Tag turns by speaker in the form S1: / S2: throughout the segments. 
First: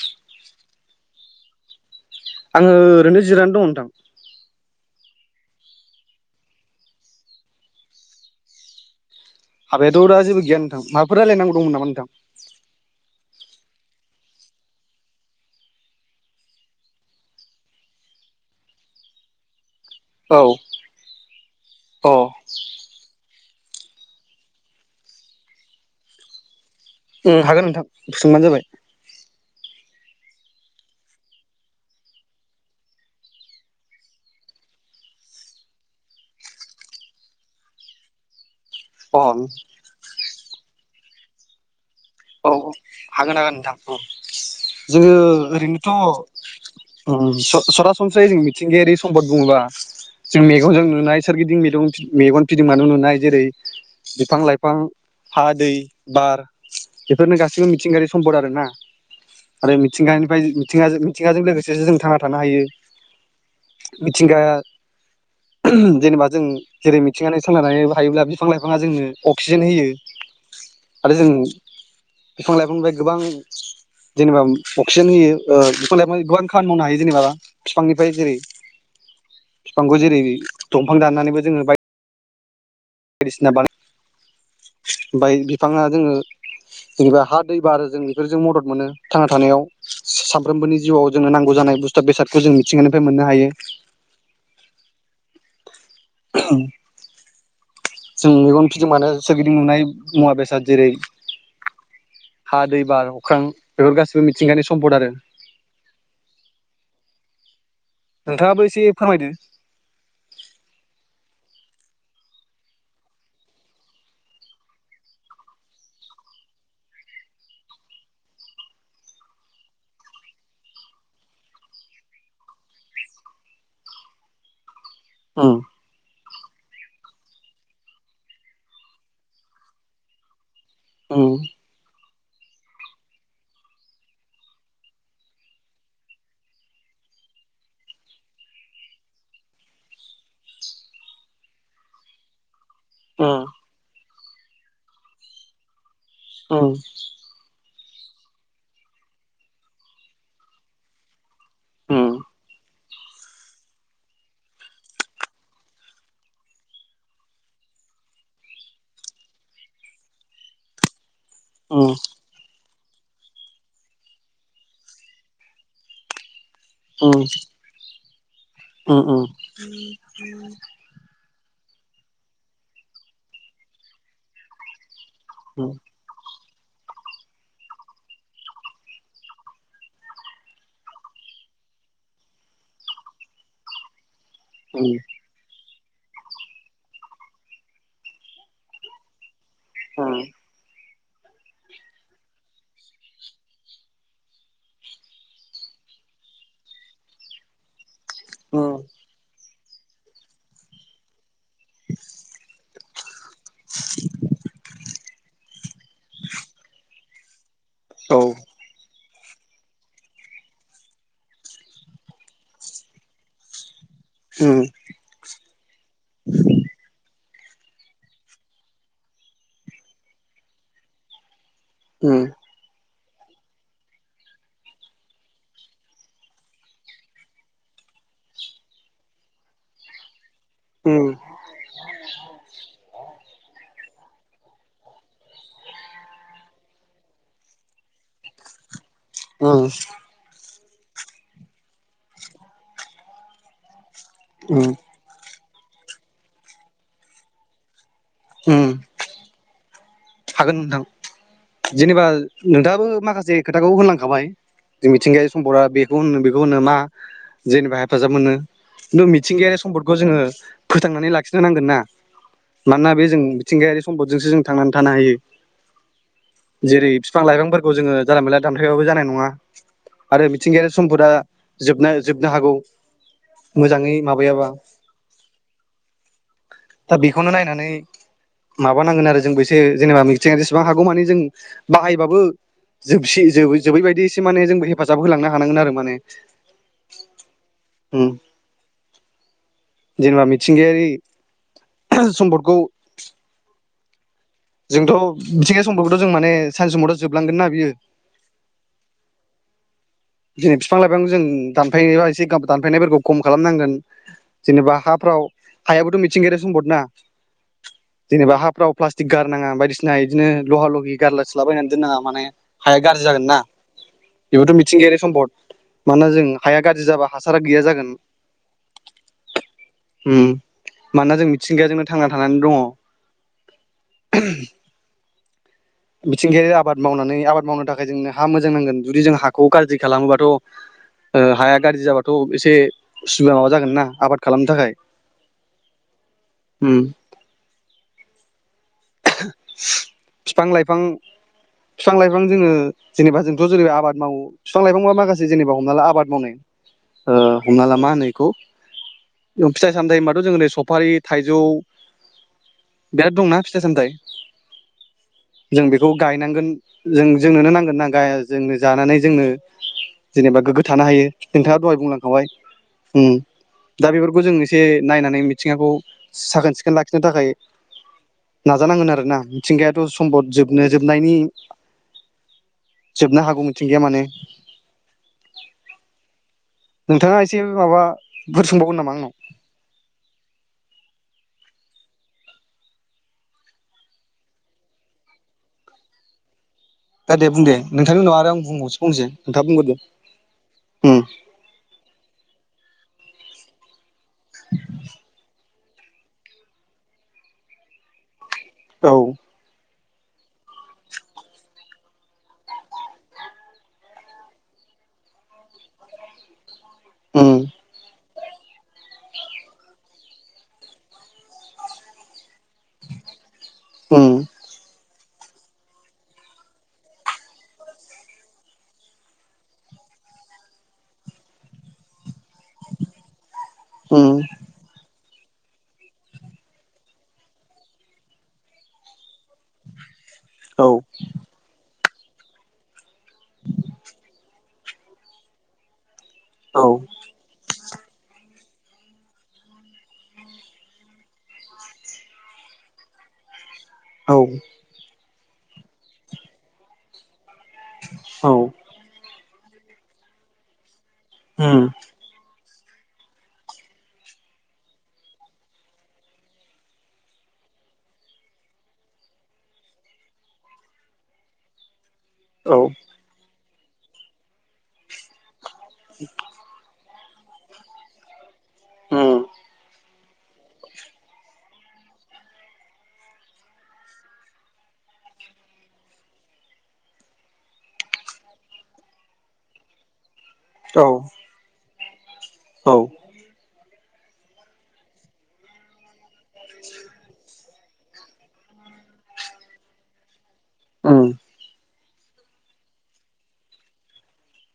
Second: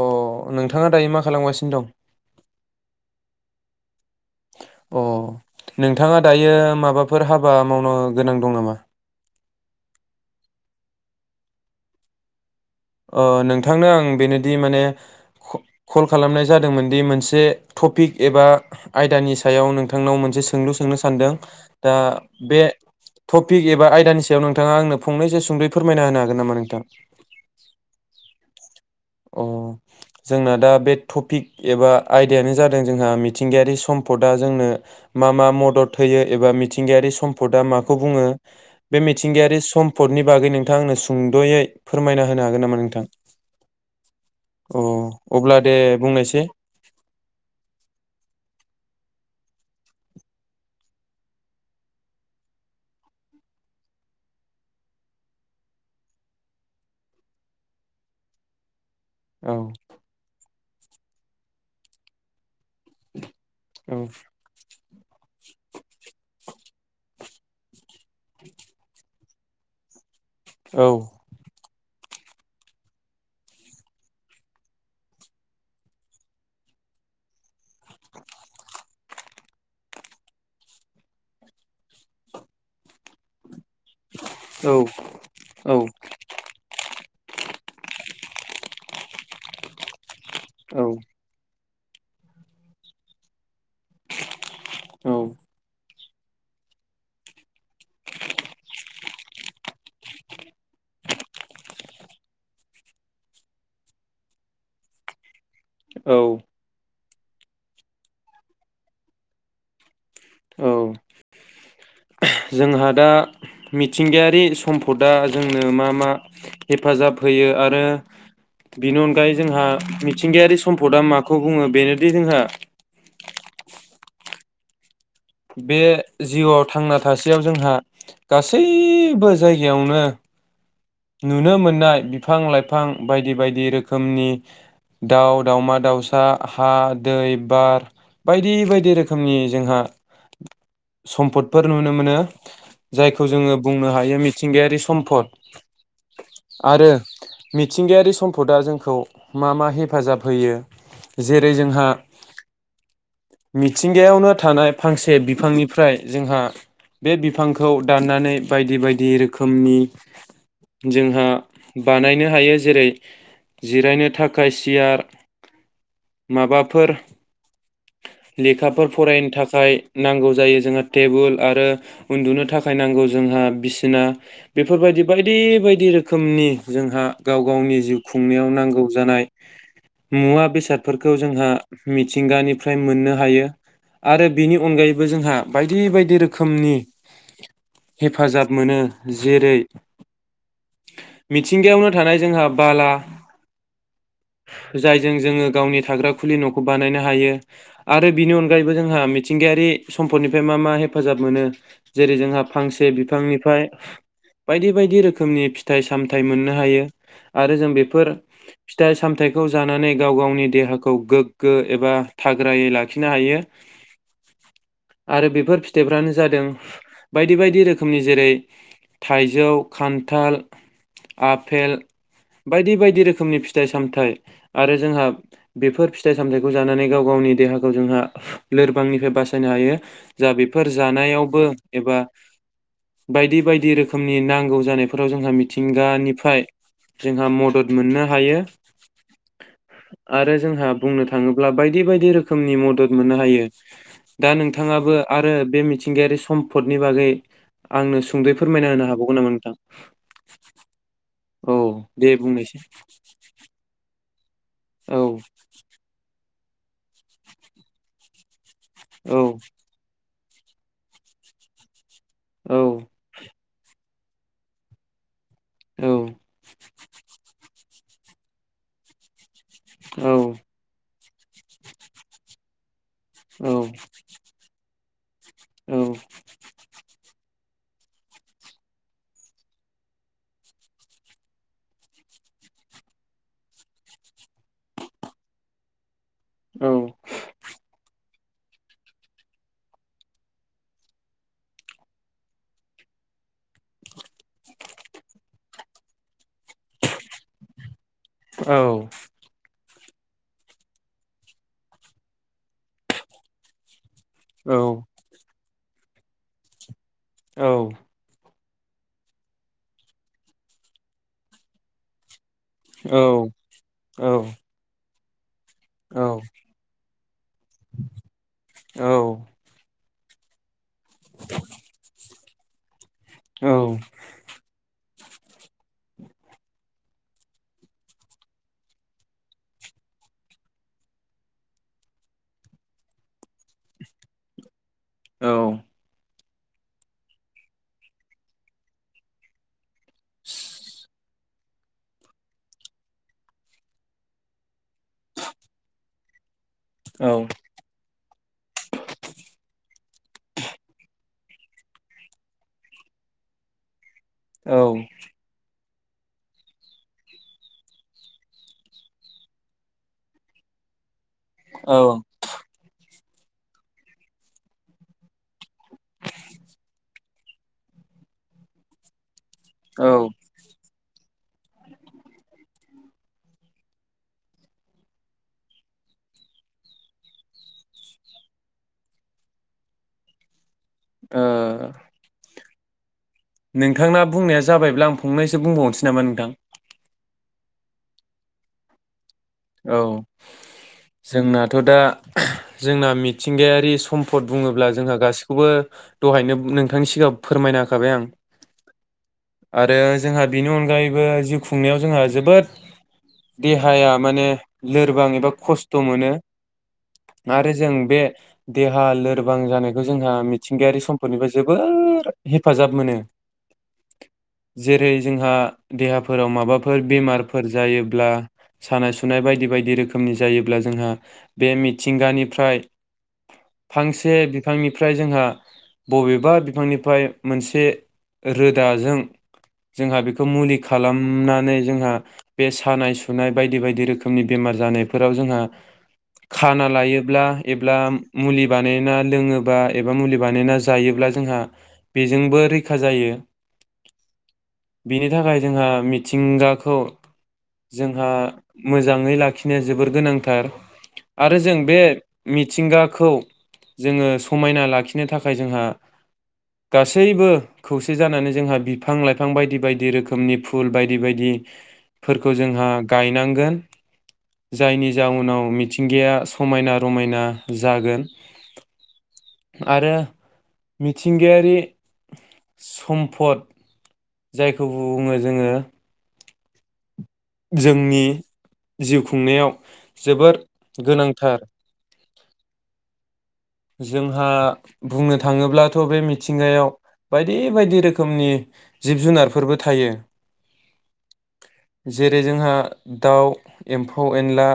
S1: अ नोंथाङा दायो मा खालामगासिनो दं?
S2: आङो ओरैनो जिरायनानै दङ नोंथां ।
S1: अ नोंथाङा दायो माबाफोर हाबा मावन गोनां दं नामा?
S2: हाबायाथ दा जेबो गैया नोंथां माबाफोर रायजलायनांगौ दंमोन नामा नोंथां?
S1: अ नोंथांनो आं बेनोदि माने क कल खालामनाय जादोंमोन दि मोनसे टपिक एबा आयदानि सायाव नोंथ थांनाव
S2: औ
S1: मोनसे सोंलु सोंनो सानदों दा
S2: अ
S1: बे टपिक एबा आयदानिसायाव नोंथाङा आंनो फंनैस सदै फोरमायना होनो होगोन नामा नोंथां?
S2: उम हाग गोन नोंथां सोंबानो जाबाय।
S1: अ जोंनो दा बे टपिक एबा आयदायानो जादों जोंहा मिथिंगायारि सम्पदा जोंनो मा मा मदद होयो एबा मिथिंगायारि सम्पदा माखौ बुङो? बे
S2: अ औ
S1: मिथिंगायारि सम्पदनि बागै नों थां आंनो सुंद'यै फोरमाय
S2: औ औ हागोन हागोन नोंथां औ।
S1: अ
S2: जोङो
S1: अब्ला दे
S2: ओरैनोथ'
S1: बुंनायसै
S2: उम स सरासनस्रायै जों मिथिंगायारि सम्पद बुङोब्ला जों मेगनजों नुनाय सोरगिदिं मिदुं मेगन फिदिंनो नुनाय जेरै बिफां-लाइफां हा, दै, बार बेफोरनो गासै मिथिंगायारि सम्पद आरो ना।
S1: औ
S2: आरो मिथिंगानिफ्राय ज मिथिंगाजो थिंगाजों लोगोसे जों थांना थानो हायो।
S1: औ
S2: मिथिंगा [unintelligible] जेनेबा जों जेरै मिथ थिंगानि सोलायनायोबा थायोब्ला बिफां-लाइफाङा जोंनो अक्सिजेन होयो।
S1: औ
S2: आरो जों बिफां लाइफांनिफ्राय गोबां जेनेबा अक्सिजेन होयो ओ बिफां लाइफांनि गोबां खामानि मावनो हायो जेनेबा बिफांनिफ्राय जेरै बिफांखौ जेरै दंफां दाननानैबो जोङो बाय बायदिसिना बानाय ओमफाय
S1: औ
S2: बिफाङा जोंनो जेनेबा हा दै बारो जों बेफोरजों मदद मोनो थांना थानायाव। सा सानफ्रोमबोनि
S1: औ
S2: जिउआव जोंनो नांगौ जानाय बुस्थु बेसादखौ जों मिथिंगानिफ्राय मोननो हायो ।
S1: औ।
S2: [unintelligible] जों मेगन फिदिंबानो सोरगिदिं नुनाय मुवा-बेसाद जेरै हा, दै, बार, अख्रां बेफोर गासिबो मिथिंगायानि सम्पद आरो
S1: औ।
S2: नोंथाङाबो एसे फोरमायदो।
S1: औ जोंहा दा मिथिंगायारि सम्पदा जोंनो मा मा हेफाजाब होयो आरो बेनि अनगायै जोंहा मिथिंगायारि सम्पदा माखौ बुङो बेनोदि जोंहा
S2: उम
S1: बे जिउआव थांना थासेयाव जोंहा गासैबो जायगायावनो नुनो मोननाय बि फां लाइफां बायदि बायदि रोखोमनि दाउ, दाउमा-दाउसा, हा, दै, बार बायदि बायदि रोखोमनि जोंहा सम्फदफोर नुनो मोनो। जायखौ जोङो बुंनो हायो मिथ थिंगायारि सम्पद।
S2: उम।
S1: थिंगायारि सम्पदआ जोंखौ मा मा हेफाजाब होयो। जेरै जोंहा मिथिंगायावनो थानाय फांसे बिफांनिफ्राय जोंहा बे बिफांखौ दाननानै बायदि बायदि रोखोमनि जोंहा बानायनो हायो जेरै जिरायनो थाखाय सियार। माबाफोर लेखाफोर फरायनो थाखाय नांगौ जायो जोंहा टेबोल आरो। उन्दुनो थाखाय नांगौ जोंहा बिसिना बेफोरबायदि बायदि। बायायदि रोखोमनि जोंहा गाव गावनि जिउ खुंनायाव नांगौ जानाय मुवा बेसादफोरखौ जोंहा मिथिंगानिफ्राय मोननो हायो। आरो बेनि अनगायैबो जोंहा- बायदि बायदि रोखोमनि हेफाजाब मोनो जेरै-
S2: उम।
S1: मिथिंगायावनो थानाय जोंहा बाला जायजों जोङो गावनि थाग्रा खुलि न'खौ बानायनो हायो। आरो बिनि अनगायैबो जोंहा मिथिंगायार रि सम्पदनिफ्राय मा मा हेफाजाब मोनो। जेरै जोंहा फांस बिफांनिफ फाय बायदि बायदि रोख खोमनि फिथ थाइ सामथायाइ मोननो हायो। आरो जों बेफोर
S2: औ
S1: फिथाइ साम थायखौ जानानै गाव गावनि देहाखौ गोग्गो एबा थाग्रायै लाखिनो हायो।
S2: उम,
S1: आरो बेफोर फिथाइफ्रानो जादों बायदि बायदि रोखोमनि जेरै थाइजौ खान थाल आप फेल
S2: उम,
S1: बायदि बायदि रोख खोमनि फिथाइ सामथाइ आरो जोंहा बेफोर फिथाइ सामथायाइखौ जानानै गाव गावनि देहाखौ जोंहा लोरबांनिफ्राय बासायनो हायो। जा बेफोर
S2: उम,
S1: जानायावबो एबा बायदि बायदि रोखो खोमनि नांगौ जानाय फोराव जोंहा मिथिंगानिफ्राय जोंहा मदद मोननो हायो।
S2: उम,
S1: आरो जोंहा बुंनो थाङोब्ला बायदि बायदि रोखोमनि मदद मोननो हायो। दा
S2: उम,
S1: नोंथाङाबो आरो बे मिथिंगायारि सम्पदनि बागै आंनो सुंदयै फोरमाय
S2: उम.
S1: होनो हौ नामा नोंथां?
S2: हागोन नोंथां।
S1: औ
S2: जेनेबा
S1: दे बुंनायसै
S2: नोंथाङाबो माखासे खोथाखौ होनलांखाबाय। जों
S1: औ
S2: मिथिंगायारि सम्पदा बेखौ होननो खौनो मा जेनेबा हेफाजाब मोनो। नु
S1: औ
S2: मिथिंगायारि सम्पदखौ जोंङो फोथांनानै लाखिनो नांगोन ना?
S1: औ
S2: मानोना बे जों थिंगायारि सम्दजोंसो जों थांनानै थानो हायो।
S1: औ
S2: जेरै फिफां लाइफांफोर खौ जोंङो जाला मोला दानफायबाबो जानाय नंङा। आरो
S1: औ
S2: मिथिंगायारि सम्फदा जोबनाय जोबनो हागौ।
S1: औ
S2: मोजांङै माबायाबा
S1: नोंथांना
S2: दा बेखौनो नायनानै नै माबा नांगोन आरो जोंबो थो जेनेबा मिथिं जेसेबां हागौ माने जों बाहायबाबो जोबसि ज जोबैबायायदि एसे माने जोंबो हेफाजाब होलांनो हानांगोन आरो माने
S1: औ
S2: उम जेनेबा मिथिंगायारि सम्पदखौ जोंथ' मिथिंगा सम्फद खौथ' जों माने सानसे समावथ' जोबलांगोन ना बियो
S1: औ
S2: दिनै बिफां लाइफां जों दानफायनाय बा एसे दानफायनायफोरखौ खम खालामनांगोन। जेनेबा हाफ्राव हायाबोथ' मिथिंगायारि सम्पदना?
S1: औ
S2: बा हाफ्राव प्लास्टिक गारनांङा बायदिसिना इदिनो लहा लहि गारलास्लाय बायायनानै दोननांङा माने हाया गाज्रि जागोन ना बेबोथ' मिथि गेयारि सम्पद । माना जों हाया गाज्रि जाबा हासारा गैया जागोन। उम मानोना जों मिथिंगाया जोंनो थांना थानानै दंङ।
S1: औ
S2: मिथिंगायारि आबाद मावनानै आबाद मावनो थाखाय जोंनो हा मोजां नांगोन जुदि जों हा खौ गाज्रि खालामोबाथ' ओ हाया गाज्रि जाबाथ' एसे उसुबिदा माबा जागोन ना आबाद खालामनो थाखाय।
S1: औ
S2: होम फिफां लाइफां फिफां लाइफां जोंङो जेनेबा जोंथ' जेरैब आबाद मावो फिफां लाइफां माखासे जेनेबा हमना ला आबाद मावनाय ओ हमनाला मा होनो बेखौ फि सानदै होनबाथ' सफारि थाइजौ बिराद दंना। सिथाइ सामथाइ
S1: औ
S2: जों बेखौ गायनांगोन जों जोंनोनो नांगोनना जोंनो जानानै जोंनो जेनेबा गोग्गो थानो हायो। नोंथाङा दहाय बुंलांखाबाय उम दा बेफोरखौ जों एसे नायनानै मिथिंगाखौ साखोन सिखोन लाखिनो थाखाय नाजानांगोन आरो ना मिथिंगायाथ' सम्पद जोबनो जोबनायनि जोबनो हागौ मिथिंगाया माने नोंथाङा एसे माबा बुर [inaudible] सोंबावगोन नामा आंनाव
S1: ओ नोंथांना बुंनाया जाबायब्ला आं फंनैसो बुंबावनोसै नामा नोंथां
S2: दा दे बुं दे नोंथांनि उनाव आरो आं बुंबावसो फंनैसो
S1: औ जोंनाथ' दा जोंना मिथिंगायारि सम्फद बुङोब्ला जोंहा गासिखौबो दहायनो नोंथांनि सिगां फोरमायना होखाबाय आं
S2: औ
S1: आरो जोंहा बेनि अनगायैबो जिउ खुंनायाव जोंहा जोबोद देहाया माने लोरबां एबा खस्थ' मोनो।
S2: उम
S1: आरो जों बे देहा लोरबां जानायखौ जोंहा मिथिंगायारि सम्फोरनिफ्राय जोबोर हेफाजाब मोनो
S2: उम
S1: जेरै जोंहा देहाफोराव माबाफोर बेमारफोर जायोब्ला सानाय सुनाय बायदि बायदि रोखोमनि जायोब्ला जोंहा बे मिथिंगानिफ्राय फांसे
S2: उम
S1: बिफांनिफ्राय जोंहा बबेबा बिफांनिफ्राय मोनसे रोदाजों जोंहा बे खौ मुलि
S2: औ
S1: खालामनानै जोंहा बे सानाय सुनाय बायदि बायदि रोखोमनि बेमार जानायफोराव जोंहा
S2: औ
S1: खाना लायोब्ला एबा मुलि बानायना लोङोबा एबा मुलि बानायना जायोब्ला जोंहा बेजोंबो रैखा जायो
S2: औ
S1: बेनि थाखाय जोंहा मिथिंगाखौ जोंहा
S2: औ
S1: मोजाङै लाखिनो जोबोर गोनांथार आरो जों
S2: उम
S1: बे मिथिंगाखौ जोङो समायना लाखिनो थाखाय जोंहा गासैबो खौसे जानानै जोंहा बिफां लाइफां बायदि बायदि रोखोमनि फुल बायदि बायदि फोरखौ
S2: औ
S1: जोंहा नांगोन जायनि जाउनाव मिथिंगाया समायना रमायना जागोन
S2: उम
S1: आरो मिथिंगायारि सम्पद जायखौ बुङो जोङो जोंनि जिउ खुंनायाव जोबोर
S2: औ
S1: गोनांथार। जोंहा बुंनो थाङोब्लाथ' बे मिथिंगायाव बायदि बायदि रोखोमनि जिब जुनारफोरबो थायो
S2: उम
S1: जेरै जोंहा दाउ एम्फौ- एनला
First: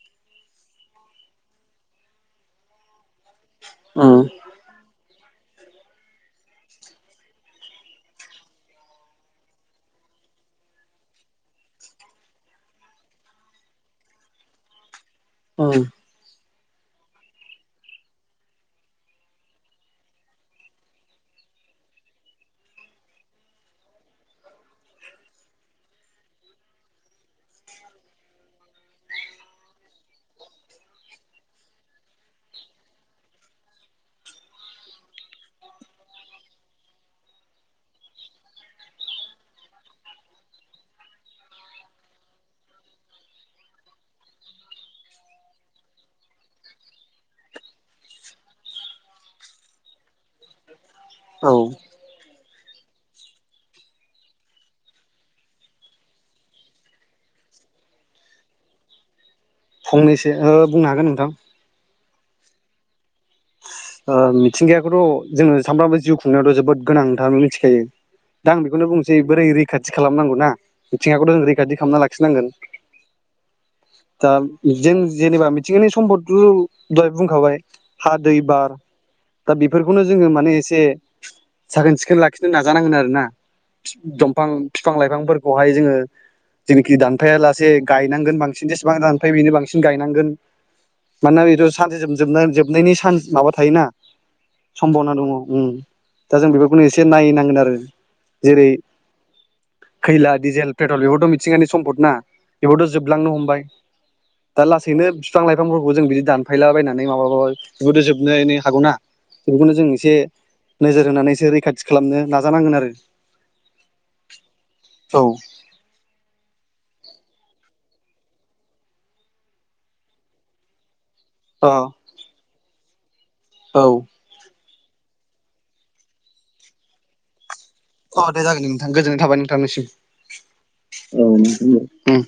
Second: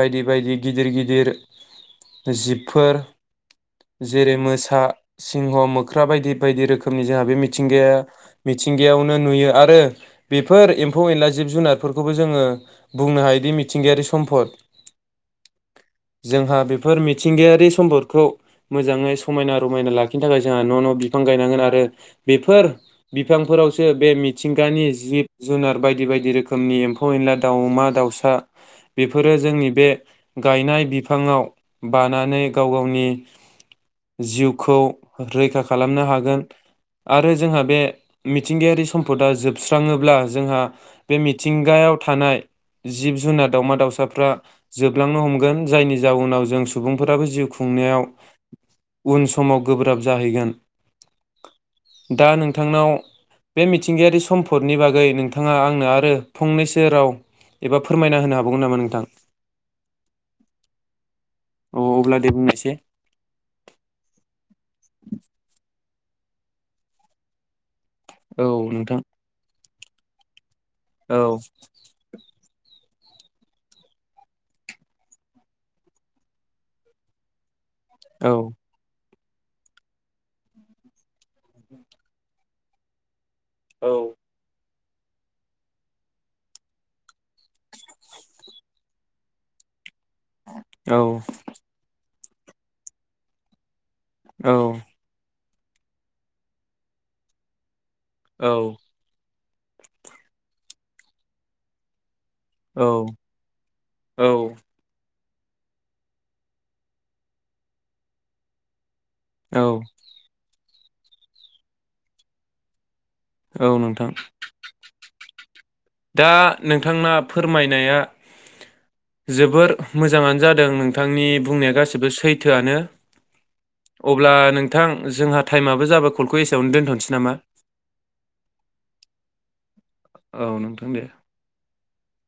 S1: बायदि बायदि गिदिर गिदिर जिबफोर
S2: उम
S1: जेरै मोसा सिंह मोख्रा बायदि बायदि रोखोमनि जोंहा बे मिथिंगाया मिथिंगायावनो नुयो आरो बेफोर एम्फौ एनला जिब जुनारफोरखौबो जोङो बुंनो हायोदि मिथिंगायारि सम्पद
S2: उम
S1: जोंहा बेफोर मिथिंगायारि सम्पद खौ मोजाङै समायना रमायना लाखिनो थाखाय जोंहा न' न' बिफां गायनांगोन आरो बेफोर बिफांफोरावसो बे मिथिंगानि जिब-जुनार बायदि बायदि रोखोमनि एम्फौ- एनला दाउमा-दाउसा बेफोरो जोंनि बे गायनाय बिफाङाव बानानै गाव गाव नि जिउखौ रैखा खालामनो हागोन आरो जोंहा बे मिथिंगायारि सम्पदा जोबस्राङोब्ला जोंहा बे मिथिंगायाव थानाय जिब जुनार दामा दाउसाफ्रा जोबलांनो हमगोन जायनि जाउनाव जों सुबुंफोराबो जिउ खुं खुंनायाव उन समाव गोब्राब जाहैगोन
S2: औ
S1: दा नोंथांनाव बे मिथिंगायारि सम्फदनि बागै नोंथाङा आंनो आरो फंनैसो राव एबा फोरमायना होनो हाबावगोन नामा नोंथां?
S2: फंनैसो बुंनो हागोन नोंथां।
S1: औ अब्ला दे बुं। एसे
S2: ओ मिथिंगायाखौथ' जोङो सामफ्रामबो जिउ खुंनायावाथ' जोबोद गोनांथार मिथिखायो
S1: औ
S2: दा आं बेखौनो
S1: नोंथां
S2: बुंसै बोरै रैखाथि थि खालामनांगौ ना।
S1: औ
S2: मिथिंगाखौथ' जों रैखाथि खालामना लाखिनांगोन। दा जों जेनेबा मिथिंगानि सम्पदथ' दहाय बुंखाबाय हा
S1: औ
S2: दै बार दा बेफोरखौनो जोङो माने एसे साखोन सिखोन लाखिनो नाजानांगोन आरोना।
S1: औ
S2: दंफां फिफां लाइफांफोरखौहाय जोङो जेनिखि दानफाया लासे गायनांगोन बांसिन जेसेबां दानफै बेनो बांसिन गायनांगोन। गोन मानोना बेथ' सानसे सम जोबनाय जोबनायनि सान माबा थायोना।
S1: औ
S2: सम्भावना दङ। उम दा जों बेफोरखौनो एसे नायहैनांगोन आरो। जेरै खैला डिजेल पेट्रल बेबोथ' मिथिंगानि सम्फद ना बेबोथ'
S1: औ
S2: जोबलांनो हमबाय
S1: औ
S2: दा लासैनो बिफां लाइफांफोरखौ जों बिदि दानफायला बायनानै माबादो जोब नै नै हागौ ना
S1: औ
S2: बेखौनो जों एसे नोजोर होनानैसो रैखाथि खालामनो नाजानांगोन आरो।
S1: औ नोंथां
S2: औ
S1: दा नोंथांना फोरमायनाया जोबोर मोजाङानो जादों नों थांनि
S2: अ
S1: बुंनाया गासिबो सैथोआनो।
S2: औ
S1: अब्ला नों थां जोंहा टाइमआबो जाबाय कलखौ एसेयावनो दोनथ'नोसै नामा?
S2: अ दे जागोन नोंथां गोजोननाय थाबाय नोंथांनिसिम
S1: औ नोंथां दे
S2: औ उम